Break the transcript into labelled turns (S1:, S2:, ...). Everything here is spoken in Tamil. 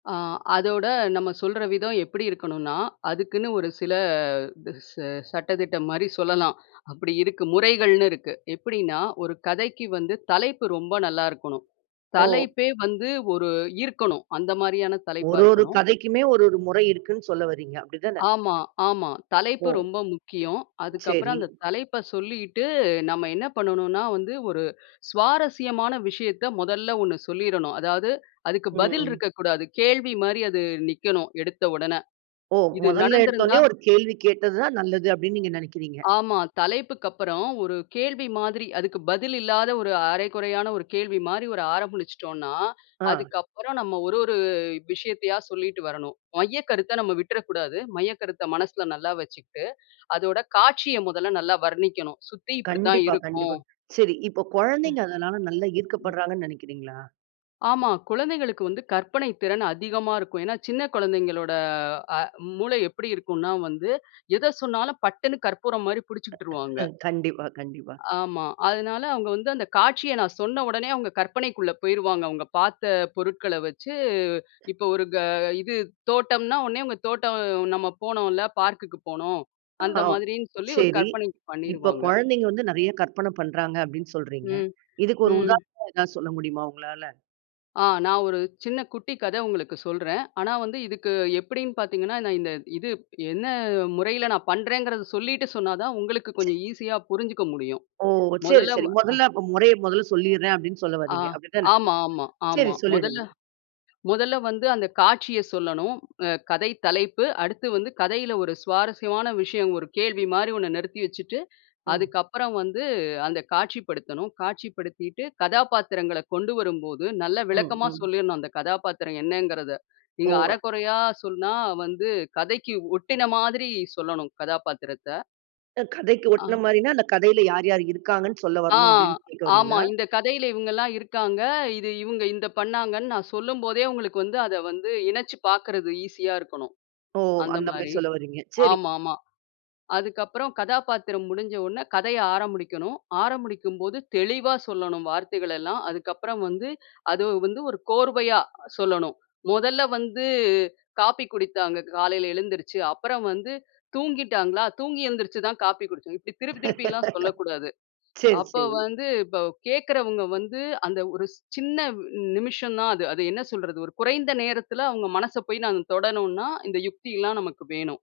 S1: அ அதோட, நம்ம சொல்ற விதம் எப்படி இருக்கணும்ன்னா, அதுக்குன்னு ஒரு சில தா ச சட்ட திட்டம் மாரி சொல்லலாம். அப்படி இருக்கு. முறைகள்னு இருக்கு. எப்டின்னா, ஒரு கதைக்கு வந்து, தலைப்பு ரொம்ப நல்லா இருக்கணும்.
S2: ஓ!
S1: தலைப்பே வந்து, ஒரு ஈர்க்கணும். அந்த மாரியான தலைப்பா
S2: ஒரு ஒரு
S1: இருக்கணும்.
S2: கதைக்குமே, ஒரு ஒரு முறை இருக்குன்னு சொல்ல வரீங்க. அப்டி தானே!
S1: ஆமா, ஆமா. தலைப்பு
S2: ஒ,
S1: ரொம்ப முக்கியம். அதுக்கு அப்புறம்
S2: சரி.
S1: அந்த தலைப்ப சொல்லிட்டு, நம்ம என்ன பண்ணனுன்னா, வந்து ஒரு சுவாரஸ்யமான விஷயத்த முதல்ல 1 சொல்லிரனும். அதாவது, அதுக்கு பதில்
S2: ம்.
S1: இருக்கக்கூடாது. கேள்வி மாரி அது நிக்கணும். எடுத்த உடனே.
S2: ஓ!
S1: இது
S2: மொதல்ல எடுத்த
S1: நடந்திருந்தா!
S2: உடனேயும், ஒரு கேள்வி கேட்டது தான் நல்லது. அப்டின்னு நீங்க நெனைக்கிறீங்க!
S1: ஆமா. தலைப்புக்கு அப்பறம், ஒரு கேள்வி மாதிரி, அதுக்கு பதில் இல்லாத, ஒரு அரைகுறையான ஒரு கேள்வி மாரி, ஒரு ஆரம்பிச்சுட்டோம்ன்னா,
S2: ஆ.
S1: அதுக்கப்புறம் நம்ம, ஒரு ஒரு விஷயத்தையா சொல்லிட்டு வரணும். மையக்கருத்த நம்ம விட்டுற கூடாது. மையக்கருத்த மனசுல நல்லா வச்சுக்கிட்டு, அதோட காட்சிய முதல்ல நல்லா வர்ணிக்கணும். "சுத்தி இப்படி தான்
S2: கண்டிப்பா,
S1: இருக்கும்"
S2: கண்டிப்பா. சரி, இப்போ
S1: ம்.
S2: கொழந்தைங்க அதனால நல்லா
S1: ம்.
S2: ஈர்க்கப்படுறாங்கன்னு நெனைக்கிறீங்களா?
S1: ஆமா. குழந்தைகளுக்கு வந்து கற்பனை திறன் அதிகமா இருக்கும். ஏன்னா, சின்ன குழந்தைங்களோட அ மூளை எப்படி இருக்குன்னா வந்து, எத சொன்னாலும் பட்டுன்னு கற்பூரம் மாரி பிடிச்சுக்கிட்டுருவாங்க.
S2: கண்டிப்பா, கண்டிப்பா.
S1: ஆமா. அதனால அவுங்க வந்து அந்த காட்சிய நான் சொன்ன உடனே, அவுங்க கற்பனைக்குள்ள போயிருவாங்க. அவுங்க பாத்த பொருட்கள வச்சு, இப்போ ஒரு க இது தோட்டம்ன்னா, உடனே அவுங்க தோட்டம் நம்ம போனோம்ல! பார்க்குக்கு போனோம். அந்த
S2: ஆ,
S1: மாதிரின்னு சொல்லி, ஒரு
S2: சரி
S1: கற்பனை
S2: இப்போ
S1: பண்ணிருவாங்க.
S2: "கொழந்தைங்க வந்து நெறையா கற்பனை பண்றாங்க" அப்டின்னு சொல்றீங்க.
S1: ம்,
S2: இதுக்கு ஒரு
S1: ம்.
S2: உதாரணம் ஏதாவது சொல்ல முடியுமா உங்களால?
S1: ஆ, நான் ஒரு சின்ன குட்டி கதை உங்களுக்கு சொல்றேன். ஆனா வந்து, இதுக்கு எப்படின்னு பாத்தீங்கன்னா, நான் இந்த இது என்ன முறையில நான் பண்றேங்குறத சொல்லிட்டு சொன்னா தான், உங்களுக்கு
S2: சரி.
S1: கொஞ்சம் ஈஸியா புரிஞ்சுக்க முடியும்.
S2: ஓ! சரி,
S1: மொதல்ல வ
S2: சரி. மொதல்ல, அப்ப
S1: அ அ.
S2: "முறைய மொதல்ல சொல்லிர்றேன்" அப்டின்னு சொல்ல
S1: ஆ
S2: வர்றீங்க. அப்டி தானே!
S1: ஆமா, ஆமா. ஆமா.
S2: சரி
S1: மொதல்ல
S2: சொல்லிடுங்க.
S1: மொதல்ல வந்து அந்த காட்சிய சொல்லணும். அ கதை தலைப்பு. அடுத்து வந்து கதையில ஒரு சுவாரஸ்யமான விஷயம், ஒரு கேள்வி மாரி ஒண்ணு நிறுத்தி வச்சுட்டு,
S2: ம்.
S1: அதுக்கப்பறம் வந்து, அந்த காட்சிப்படுத்தணும். காட்சிப்படுத்திட்டு, கதாபாத்திரங்கள கொண்டு வரும்போது, நல்லா
S2: ம்,
S1: விளக்கமா
S2: ம்.
S1: சொல்லிரணும் அந்த கதாபாத்திரம் என்னங்கிறத! நீங்க
S2: ஓ!
S1: அரகுறையா சொன்னா, வந்து கதைக்கு ஒட்டின மாதிரி சொல்லணும். கதாபாத்திரத்த.
S2: கதைக்கு ஒட்டின
S1: ஆ.
S2: மாரின்னா, அந்த கதைல யார் யாரு இருக்காங்கன்னு சொல்ல
S1: ஆ,
S2: வரணும். அப்டின்னு கேக்க
S1: ஆமா.
S2: வர்றீங்களா?
S1: இந்த கதையில இவுங்கள்லாம் இருக்காங்க. இது இவுங்க இந்த பண்ணாங்கன்னு நான் சொல்லும் போதே, உங்களுக்கு வந்து அத வந்து இணைச்சுப் பாக்கிறது ஈசியா இருக்கணும்.
S2: ஓ!
S1: அந்த
S2: அந்த மாரி
S1: மாரி.
S2: சொல்ல வறீங்க. சரி.
S1: ஆமா, ஆமா. அதுக்கப்புறம் கதாபாத்திரம் முடிஞ்ச உடனே கதைய ஆரம்பிக்கணும். ஆரம்பிக்கும் போது, தெளிவா சொல்லணும். வார்த்தைகளெல்லாம். அதுக்கப்புறம் வந்து அது வந்து ஒரு கோர்வையா சொல்லணும். "முதல்ல வந்து, காஃபி குடித்தாங்க. காலையில எழுந்துருச்சு. அப்புறம் வந்து தூங்கிட்டாங்களா? தூங்கி எழுந்திரிச்சு தான் காப்பி குடிச்சோம்" இப்படி திருப்பி திருப்பிலாம் சொல்லக்கூடாது.
S2: சரி,
S1: அப்போ
S2: சரி.
S1: வந்து இப்போ கேக்கிறவங்க வந்து அந்த ஒரு சின்ன ந் நிமிஷம் தான் அது. அது என்ன சொல்றது! ஒரு குறைந்த நேரத்தில, அவுங்க மனச போய் நாங்க தொடணும்ன்னா இந்த யுக்தி எல்லாம் நமக்கு வேணும்.